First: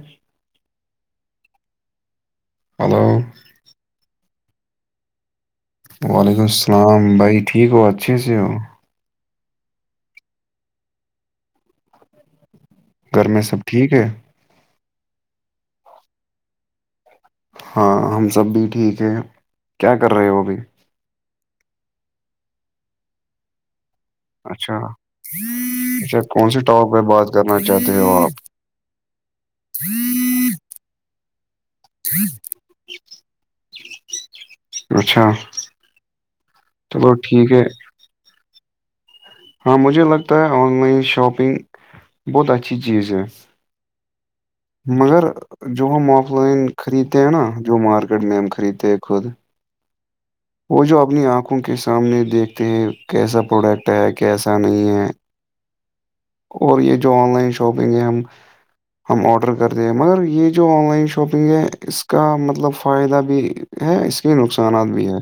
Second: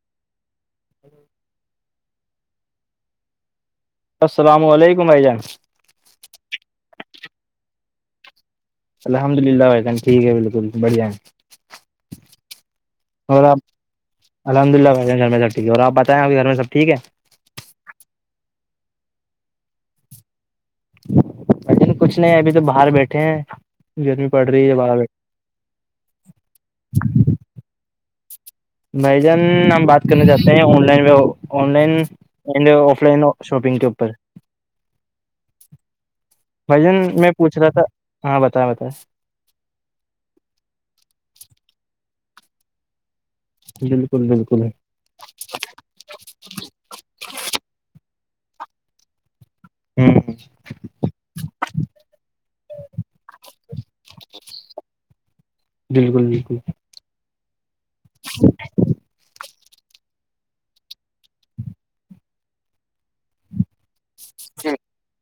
جی ہ ہلو السلام علیکم ا جان وعلیکم السلام بھائی ٹھیک ہو اچھے سے ہو الحمد للہ وائی جان ٹھیک ہے بالکل بڑھیا ہے گھر میں سب ٹھیک ہے الحمدلہ بھائی گھر میں سب ٹھیک اور آپ بتیں آ کہ گھر میںبٹھیک ہے ہاں ہم سب بھی ٹھیک ہیں کیا کر رہے ہو وہ ابھی اچن کچھ نہیں ابھی تو باہر بیٹھے ہیں گرمی پڑ رہی ہے اچھا باہر بیٹھے اچھا کون سے ٹااک پ بات کرنا چاہتے ہو آپ بائی جان ہم بات کرنا چاہتے ہیں آن لائن میں آن لائن ڈ آف لائن شاپنگ کے اوپر اچھا بھ جن چلو میں ٹھیک پوچھ ہے رہا تھا ہاں بتیں بتائیں ہاں مجھے لگتا ہے آن لائن شاپنگ بہت اچھی چیز ہے بالکل بالکل مگر جو ہم آف لائن خریدتے ہیں نا جو مارکیٹ میں ہم خریدتے ہیں خود ہوں وہ جو اپنی آنکھوں کے سامنے دیکھتے ہیں کیسا پروڈکٹ ہے کیسا نہیں ہے بالکل بالکل اور یہ جو آن لائن شاپنگ ہے ہم ہم آڈر کر دے ہیں مگر یہ جو آن لائن شاپنگ ہے اس کا مطلب فائدہ بھی ہاں اس کے نقصانات بھی ہے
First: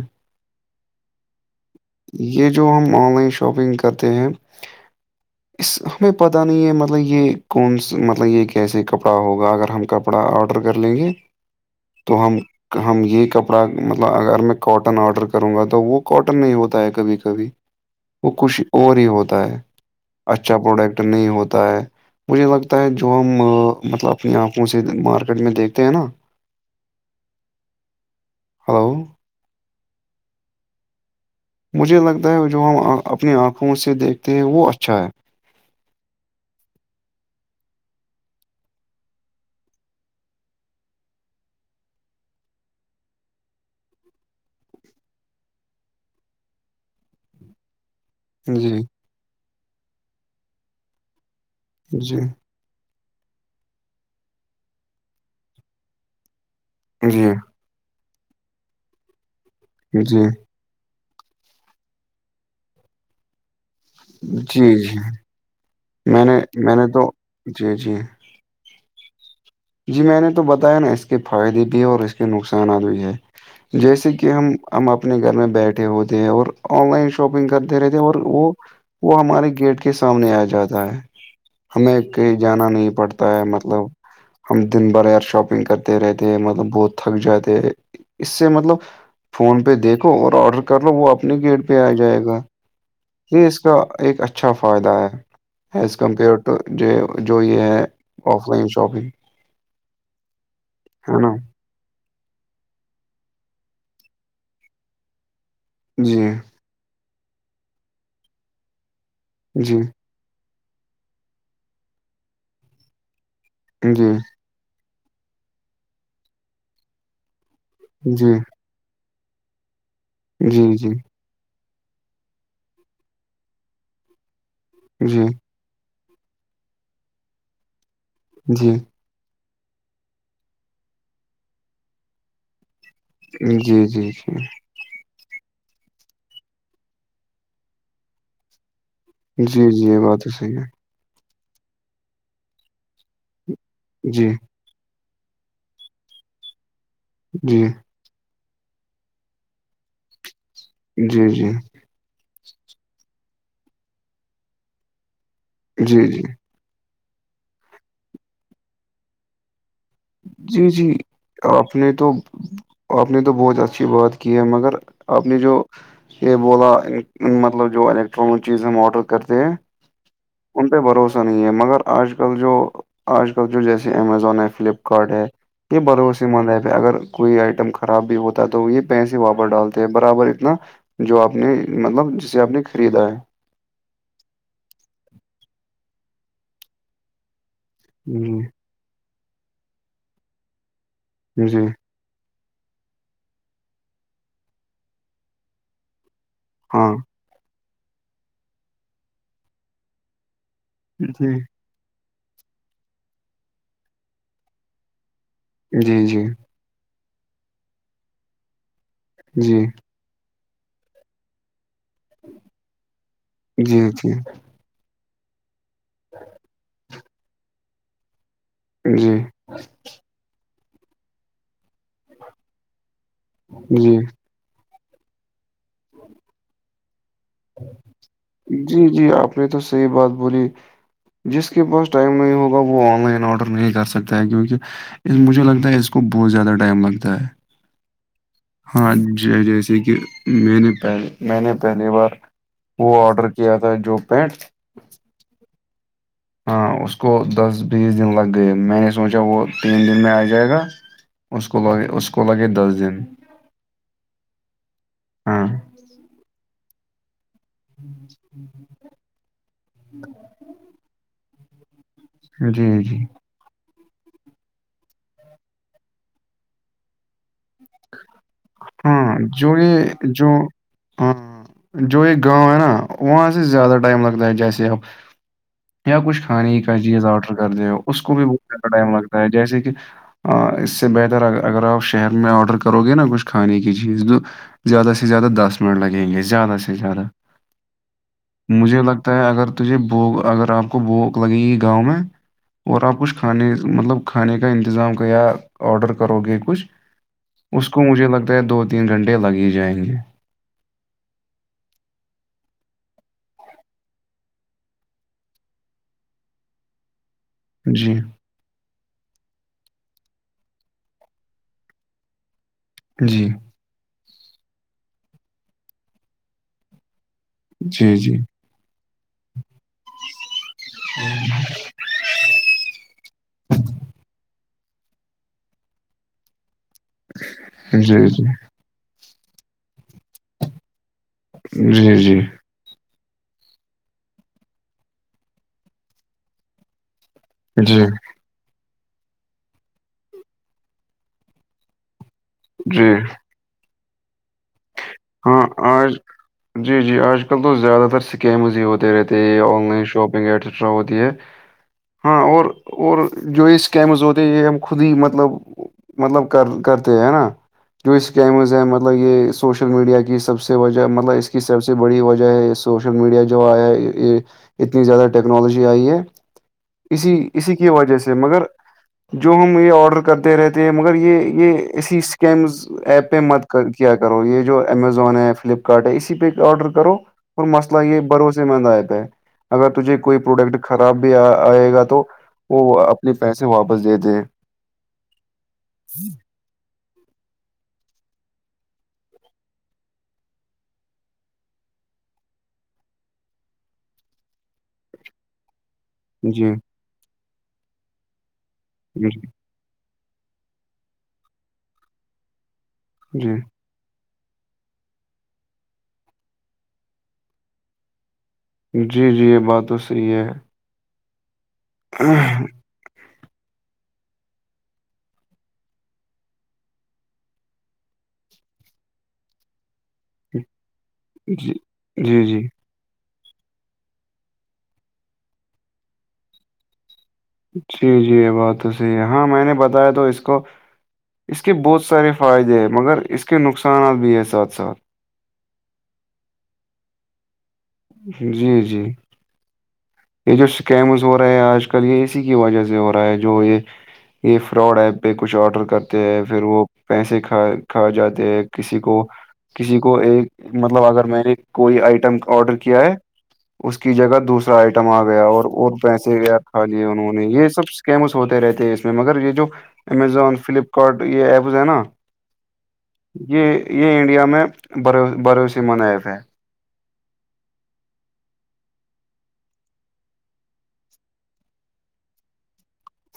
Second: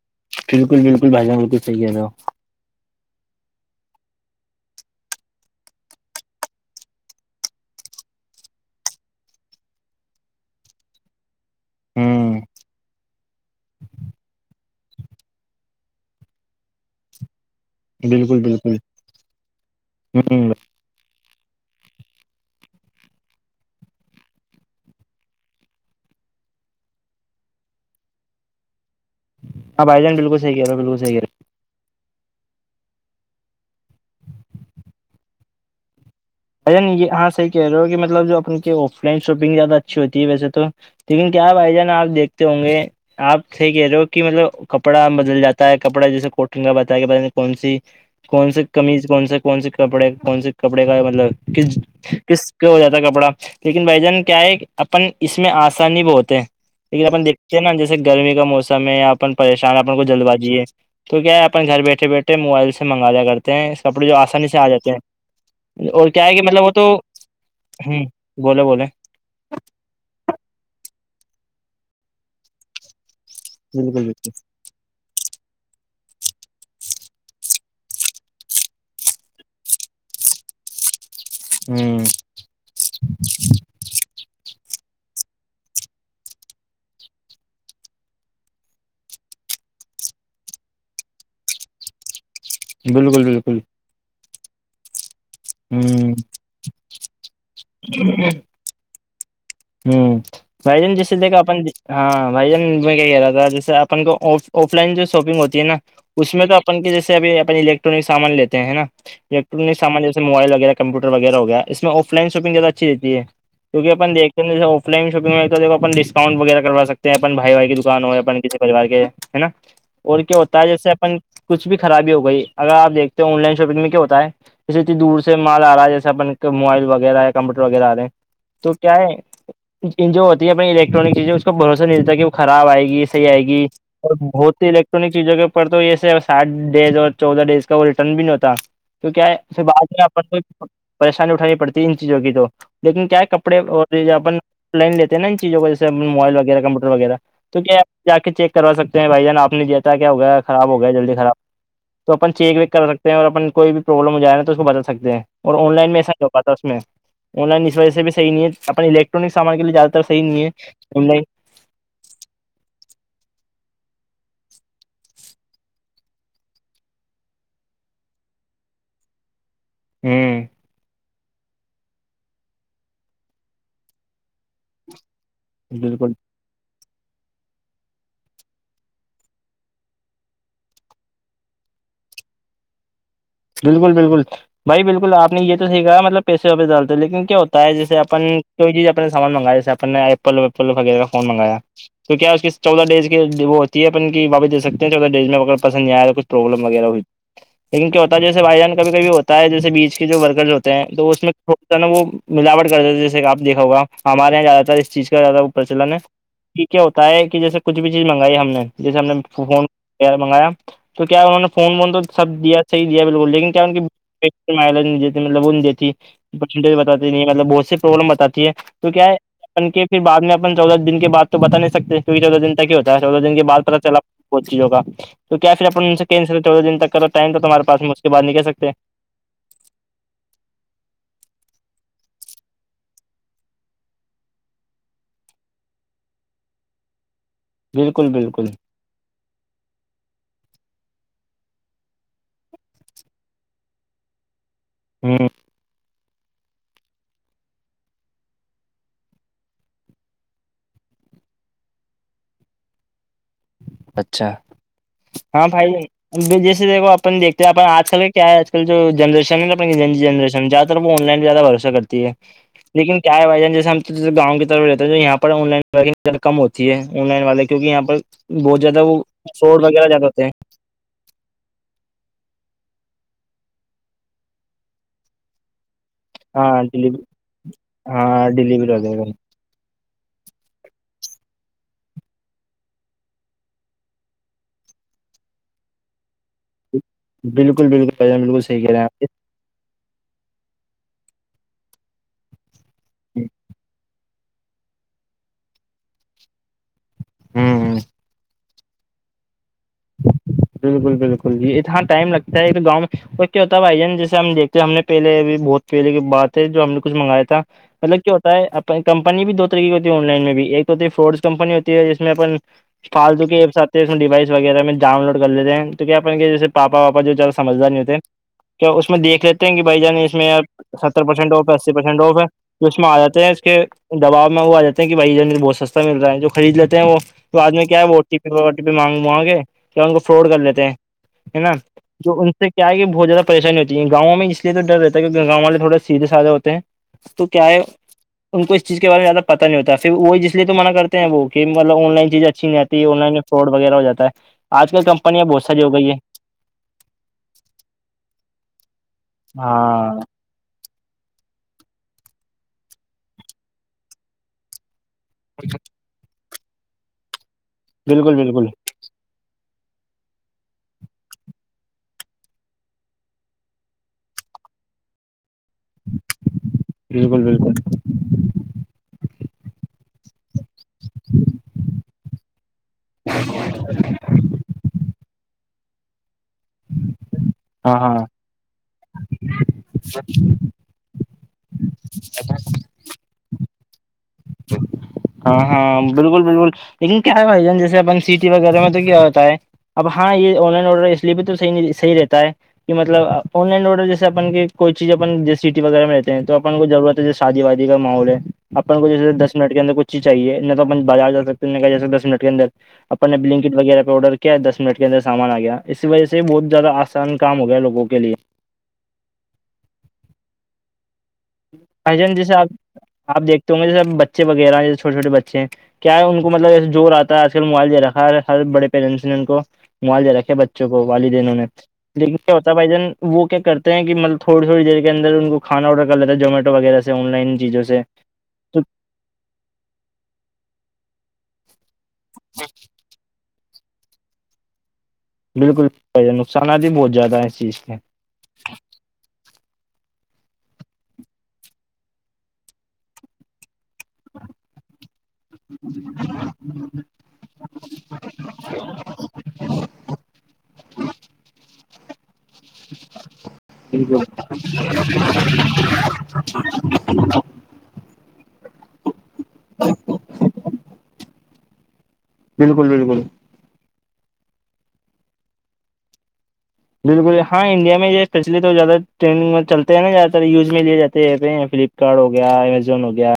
بالکل بالکل بھان بالکل صحی ہے رہا یہ جو ہم آن لائن شاپنگ کرتے ہیں اس ہمیں پتہ نہیں ہے مطلب یہ کونا مطلب یہ کیسے کپڑا ہوگا اگر ہم ک کپڑا آڈر کر لیں گے تو ہم ہوں ہم یہ کپڑا مطلب اگر میں کاٹن آڈر کروں گا تو وہ کاٹن نہیں ہوتا ہے کبھی کبھی وہ بالکل کچھ بالکل اور ہی ہوتا ہے ہوں اچھا پروڈکٹ نہیں ہوتا ہے مجھے لگتا ہے جو ہم مطلب اپنی آنکھوں سے مارکیٹ میں دیکھتے ہیں نا ہلو ہ بائی جان بالکل صحیح کہ رہے ہو بالکل صحیح کہ رہے ہو مجھے لگتا ہے جو ہم اپنی آنکھوں سے دیکھتے ہیں وہ اچھا ہے بھی جان آپ صحیح کہ رہے ہو کہ مطلب جو اپ کے آف لائن شاپنگ زیادہ اچھی ہوتی ہے ویسے تو لیکن کیا ہے بھائی جان آپ دیکھتے ہوں گے آپ ص کہہ رہے ہو کہ مطلب کپڑا بدل جاتا ہے کپڑا جیسے کوٹن کا بتایا گ پ کون سی کون سے جی کمیز کون سے کون سے کپڑے کون سے کپڑے کا مطلب کس جی کس ہو جاتا کپڑا لیکن بھ جان کیا ہے اپن اس میں آسانی بھی ہوتے ہیں لیکن اپن جی دیکھ نا جیسے گرمی کا موسم ہے یا اپن پریشان اپن کو جلد جی بازی ہے تو کیا ہے اپن گھر بیٹھے بیٹھے موبائل سے منگایا کرتے ہیں کپڑے جو آسانی سے آ جی جاتے جی ہیں اور میں کیا ہے نے کہ مطلب وہ میں نے تو جی جی ہ بولے بولے جی میں نے تو بتایا نا اس کے فائدے بھی اور اس کے نقصانات بھی ہے بالکل جیسے کہ بالکل ہم ہم اپنے گھر میں بیٹھے ہوتے ہیں اور آن لائن شاپنگ کرتے رہتے ہیں اور وہ وہ ہمارے گیٹ کے سامنے آ جاتا ہے ہمیں ہ کہیں جانا نہیں پڑتا ہے مطلب ہم دن بھر یار شاپنگ کرتے رہتے مطلب بہت تھک جاتے اس سے مطلب فون پہ دیکھو اور آرڈر کر لو وہ اپنے گیٹ پہ آ جائے گا بالکل یہ بالکل اس کا ایک اچھا فائدہ ہے ایز ہ کمپیئر ٹو جو یہ ہے آف لائن شاپنگ ہوں بھی جن جسے ہے نا دیکھ اپن ہاں بھائی جن میں کیا کہہ رہا تھا جیسے اپن کو آف لائن جو شاپنگ ہوتی ہے نا جی اس میں تو جیسےبھی اپ الیکٹرک سامان لیتے ہیں نا الیکٹرک جی سامان موبائل وغیرہ کمپیوٹر وغیرہ ہویا اس میں آف لائن شاپنگیادہ اچھی رہتی ہے جی کیہنیک س آفائن شپگ میں تو کون ڈسکؤنٹ وغیرہ کر سکتے ہیں اپ بائی کی دکان ہے جی پریوار کے ہے نا اور کیا ہوتا جی ہے جی جیسے اپن کچ بھی خرابی ہو گئی اگر آپ دیکھتے آن لائن شاپنگ میں کیا ہوتا ہے اسے اتنی جی دور جی سے مال آ رہا جیسے اپن موبائل وغیرہ ہے کمپیوٹر وغیرہ آ رہے ہیں جی تو کیا ہے ان جو ہوتی ہے اپنی الیکٹرانک چیزیں اس کو بھروسہ نہیںلتا کہ وہ خراب آئے گی صح آئے گی جی جی اور بہت ل الٹرک چیزوں کے اور تو یہے ساتھ ڈیز اور چودہ ڈیز کا وہ ریٹرن بھی نہیں ہوتا تو کیا ہے جی اس جی سے بعد یہ بات تو میں صحیح ہے کو پریشانی اٹھانی پڑتی ان چیزوں کی تو لیکن کیا ہے کپڑے اور جی اپن لائن لیتے ہیں ن ان چیزوں کو جیسے موبائل وغیرہ کپوٹر وغیرہ تو جی کیا ج آ کے چیک کروا سکتے ہیں بھائی جان آپ نے دیتا کیا ہو گیا خراب ہو گیا جلدی جی خراب جی تو اپن چیک ویک کر سکتے ہیں اور اپن کوئی بھی پرابلم ہو جائےا تو اس کو بتا سکتے ہیں اور آن لائن میں جی ایسا جی د میں آن لائن اس وجہ سے بھی صحی نہیں ہے اپنے الیکٹرانک سامان کے لیے زیادہ تر صح نہیں ہے جی جی آن لائن آپ نے تو آپ نے تو بہت اچھی بات کی ہے مگر آپ نے جو یہ بولا مطلب جو الیکٹرانک چیز ہم آرڈر کرتے ہیں ہوں ان پہ بھروسہ نہیں ہے مگر آج کل جو آج کل جو جیسے امیزون ہے فلپ کٹ ہے یہ بالکل بھروس مند ہے پہ اگر کوئی آئٹم خراب بھی ہوتا ہے تو یہ پیسے واپر ڈالتے ہیں برابر اتنا جو آپ نے مطلب جسے آپ نے خریدا ہے بالکل بالکل بھائی بالکل آپ نے یہ توحیھا مطلب پیسےیس ڈالتے لن کیا ہوتا ہے جیسے اپ جی کو جیز اپ سامان مگایاے اپ ایپل وپل وغیرہ کا فون مگایا جی تو کیا اس کی چودہ ڈیز کی وہ ہوتی ہے اپن کی باپ دے سکتے ہیں چودہ ڈیز میں اگر پسند نہیں آیا ہے کچھ پروبلم وغیرہ ہاں ہوئی لیکن کیا ہوتا ہے جیس بائیان کبھی کب ہوتا ہے جیس بیچ کے جو ورکرز ہو تو اس میں جی تھوڑا سا وہ ملاوٹ کر دیتے ہیں جیسے آپ دیکا ہوگا ہمارے یہاں زیاد تر اس چیز کا زیادہ پرچلن جی جی ہے کیا ہوتا ہے کہ جیسے کچھ بھی چیز منگائی ہم نے جیسے ہم نے جی فون وغیرہ منگایا تو کیا انہوں نے فون وون تو سب دیا صحیح دیا بالکل لیکن کیا جی ان کی جی دی مب دیتی پرج بتاتی نہیں ملب بہتی پرابلم بتاتی ہے تو کیا ہے جی اپ کے پھر بعد میں چودہ دن کے بد تو بتا نہیں سکتے کیکہ چودہ دن ت کیا ہوتا ہے چودہ دن کے بع پتا جی چلا وہ چیزوں کا تو کیا پھر اپ ان سے کیسل چودہ دن تک کر ائم تومارے پاس میں اس کے بعد نہیں جی جی آپ نے تو صحی بات بولی جس کے پاس ٹائم نہیں ہوگا وہ آن لائن آڈر نہیں کر سکتا ہے کیونکہ اس مجھے لگتا ہے اس کو بہت زیادہ ٹائم لگتا ہے بالکل بالکل ہاں ج جیسے کہ میں نے پہ میں نے پہلی بار وہ آرڈر کیا تھا جو پینٹ ہاں ہاں اس کو دس بیس دن لگ گئے میں نے سوچا وہ تین دن میں آ جائے گا اس کو لگے اس کو لگے دس دن اچھا ہاں بھائی ا جیسے دیکھو اپن دیکھ تو اپ آج کل کا کیا ہے آج کل جو جنریشن ہے اپن جنریشن جہ تو وہ آن لن زیادہھروسا کرتے جی جی لیکن کیا ہے وجہ جیسے ہم جیس گاؤں کی طرف رہتے ہے تو یہاں پر آن لائن والے کی ز کم ہوتی ہے آن لائن والے کیکہ یہاں پر بہت زیادہ وہ ہاں شوڈ جو یہ وغیرہ زیادہ ہوتے جو ہیں ہاں جو ایک گاؤں ہے نا وہاں سے زیادہ ٹائم لگتا ہے جیسے اب یا کچھ کھانے ہاں کا ڈیلی چیز آرڈر کر د ہو اس کو بھی ہاں بہت زیادہ ڈیلیوری ٹائم وغیرہ لگتا ہے جیسے کہ اس سے بہتر اگر آپ شہر میں آرڈر کرو گے نا کچھ کھانے کی چیز تو زیادہ سے زیادہ دس منٹ لگیں گے زیادہ سے سے زیادہ بالکل بالکل بھائی جان بالکل صحیح کہہ رہے مجھے ہیں لگتا آپ ہے اگر تو یہ بو اگر آپ کو بھوک لگے گی گاؤں میں اور آپ کچھ کھانے مطلب کھانے کا انتظام کیا آڈر کرو گے کچھ اس ہوں کو مجھے لگتا ہے دو تین گھنٹے لگ ہی جائیں گے بالکل بالکل جی اتنا ٹائم لگتا ہے تو گاؤں میں اور کیا ہوتا ہے بھائی جان جیسے ہم دیکھتے ہیں ہم نے پہلے بھی بہت پہلے کے بات ہے جو ہم نے کچھ منگایا تھا جی مطلب کیا ہوتا کمپنی بھی دو طریق کی ہوتی ہے آن لائن میں بھی ایک ہوتی ہے فڈز کمپنی ہوتی ہے جس میں اپن فالتو جی کےی ایپس آتے ہیں اس میں ڈوائس وغیرہ میں ڈاؤن لوڈ کر لیتے ہیں تو کیا اپنے جسے پا جو سمجھار نہیں جی ہوتے جی کیا اس میں دیکھ لیتے ہیں کہ بھائی جان اس میں ستر پرسینٹ آف ایس پرسینٹ آف ہے جو اس میں آ جاتے ہیں اس کے دباؤ میں وہ آ جے ہیں کہ بھائین بہت سستے مل رہا ہے جو خرید لیتے ہیں وہ تو آد میں کیا ہےو جی ٹی جی پی پ مانگ مگے کیا ان کو فراڈ کر لیتے ہیں ہے نا جی جی جو ان سے یہ آگے بہت زیادہ پریشانی ہوتی ہے گاؤں میں اس لیے تو ڈر رہتا ہے کیک گاؤں والے تھوڑ سیدھے سادھے ہو ہیں تو کیا ہے جی ان کو اس چیز کے بارے میں زیاد پتہ نہیں ہوتا پھر وہ اسسے تو منع کرتے ہیں وہ کہ مطل آن لائن چیزیں اچھی نہیں آتی ہے جی آن لائن میں فراڈ وغیرہ ہو جا ہے آج کل کمپنیاں ہاں بہت ساری ہو گئی آج ہے جی جی آج کل تو زیادہ تر اسکیمز ہی ہوتے رہتے آن لائن ہاں شاپنگ ایٹس ا ہوتی ہے ہاں اور اور جو اسکیمز ہوتے یہ ہم خود ہی مطلب [unintelligible] مطلب کر کرتے ہے نا جو بالکل بالکل اسکیمز ہیں مطلب یہ سوشل میڈیا کی سب سے وجہ مطلب اس کی سب سے بڑی وجہ ہے سوشل میڈیا جو آیا یہ اتنی زیادہ ٹیکنالوجی آئی ہے اسی بالکل بالکل اسی کی وجہ سے مگر جو ہم یہ آڈر کرتے رہتے ہیں مگر یہ یہ اسی اسکیمز ایپ پہ مت کیا کرو یہ جو امیزون ہے فلپکارٹ ہے اسی پہ آرڈر کرو اور ہاں مسئلہ ہاں یہ بھروسے مند آیاتا ہے اگر تجھے کوئی پروڈکٹ خراب بھی آئے گا تو وہ اپنے پیسے واپس دے د ہاں ہاں بالکل بالکل لیکن کیا ہےائی جےا جسے اپن سٹی وغیرہ میں تو کیا ہوتا ہے اب ہاں یہ آن لائن آڈر اس لیے بھی تو صحی صحی رہتا ہے کہ مطلب آن لائن آرڈر جیسےن کوئی چیز اپن سٹی وغیرہ ملتی تو جی اپن کو ضرورت ہے جو شادی وادی کا ماحول ہے اپن کو جیسے جی دس منٹ اندر کچ چیز چاہیے نہ تو اپ بازار جاکتے ہیں نہ کہ ج سکتے دس منٹ کے اندر اپنے بلکٹ وغیرہ آڈر کر کیا دس منٹ کے اندر سامان آ گیا اسی وجہ سے بہت زیادہ آسان کام ہو گیا ہےوگوں کے لیے جی جی یہ بات تو صحیح ہے بھ جان جیے آپ دیکھتے ہ گے جیسےب بچے وغیرہ جس چھوٹے چھوٹے بچے ہیں کیا ان کو مطلب زور آتا ہے آج کل موبائل د را ہے ہر بڑے پیرنٹس نے ان کو موبائل دے رکھے ہے جی بچے بچوں کو والد انہوں نے لیکن جی کیا جی ہوتا بھائی جان وہ کیا کرتے ہیں کہطلب تھوڑی تھوڑی دیر کے اندر ان کو کھانا آڈر کر لیتا ہے جوومیٹ وغیرہ سے آن لائن چیزوں سے جی جی یہ بات تو صحیح ہے ہاں میں نے بتایا تو اس کو اس کے بہت سارے فائدے ہیں مگر اس کے نقصانات بھی ہیں ساتھ ساتھ بالکل بھ نقصانات بھی بہت زیادہ ہیں اس چیز کے جی جی یہ جو سکیمز ہو رہے ہے آج کل یہ اسی کی وجہ سے ہو رہا ہے جو یہ یہ فراڈ ایپ پہ کچھ آرڈر کرتے ہیں پھر وہ پیسے کھا کھا جاتے ہیں کسی کو کسی کو ایک مطلب اگر میں نے کوئی آئٹم آڈر کیا ہے اس کی بالکل جگہ دوسرا آئٹم آ گیا اور اور پیسے گیا کھا لیے انہوں نے یہ سب کیمس ہوتے رہتے ہیں اس میں مگر یہ جو امیزون فلپکارٹ یہ ایپز ہے نا بالکل بالکل یہ یہ انڈیا میں بھروسے مند ایپ ہے بالکل ہاں انڈیا میں یہ اسپیشلی تو زیادہ ٹرینڈنگ میں چلتے ہیں نا زیاد تر یوز لیے جاتے ہیں فلپ کارڈ ہو گیا امیزون ہو گیا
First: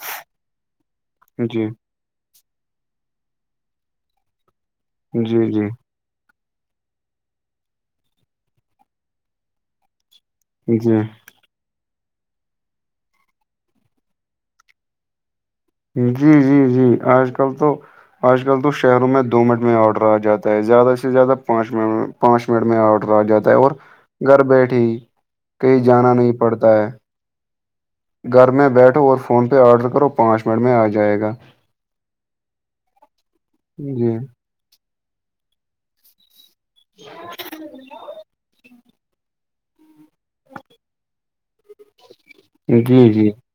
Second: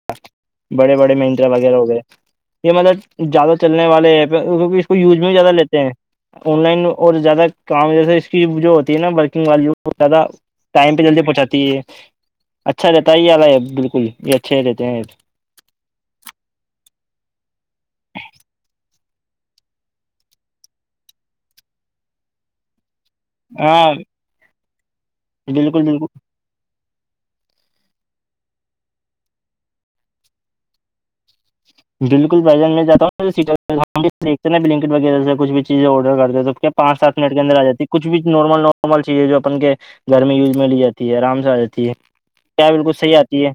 بڑے بڑے منترا جی وغیرہ ہو گئے یہ مطلب زیادہ چلنے والے ہیں کیکہ یوز میں جی زیادہ جی لیتے ہیں آن لائن اور زیادہ کام جیسے جو ہوتی ہے نا ورکنگ والی وہ زیادہ ٹائم جی پہ جلدی پہنچاتی ہے اچھا رہتا ہے یہ ال بالکل یہ اچھے رہتے ہیں جی جی جی آج کل تو آج کل تو شہروں میں دو منٹ میں آرڈر آ جاتا ہے زیادہ سے زیادہ پانچٹ پانچ منٹ میں آرڈر رہ جاتا ہے اور ہاں گھر بیٹھے کہیں بالکل بالکل جانا نہیں پڑتا ہے گھر میں بیٹھو اور فون پہ آرڈر کرو پانچ منٹ میں آ جائے گا بالکل بجان میں جاتا ہوں جی دیکھتے نا بلکٹ وغیرہ سے کچھ بھی چیز آرڈر کرتے تو پانچ سات منٹ کے اندر آ جاتی ہے کچھ بھی نارمل نارمل چیزیں جو اپن کے گھر میں یوز میں لی جاتی ہے آرام سے آ جاتی ہے کیا بالکل جی صحیح جی آتی ہے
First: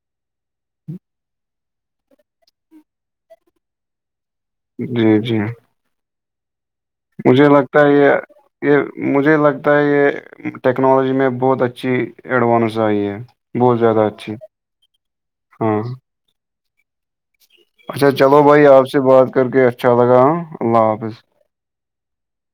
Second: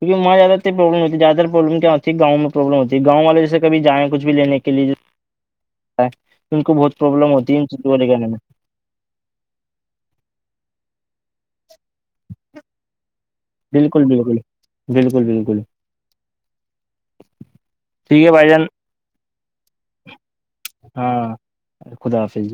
کیونکہ میںدہ پرلم ہو زدہ پرلم گاؤں میں پروبلم ہوتی ہے گاؤں والے جیسے کبھی جائیں کچھ بھی لینے کے لیے جی جی ان کو بہت پروبلم مجھے ہوتی ان لگتا چیزوں ہے کو لے کرنے میں یہ یہ مجھے لگتا ہے یہ ٹیکنالوجی میں بہت اچھی ایڈوانس آئی ہے بہت زیادہ بالکل اچھی بالکل بالکل بالکل ہاں اچھا ٹھیک ہے چلو بھائی جان آپ سے بات کر کے اچھا لگا اللہ حافظ ہاں خدا حافظ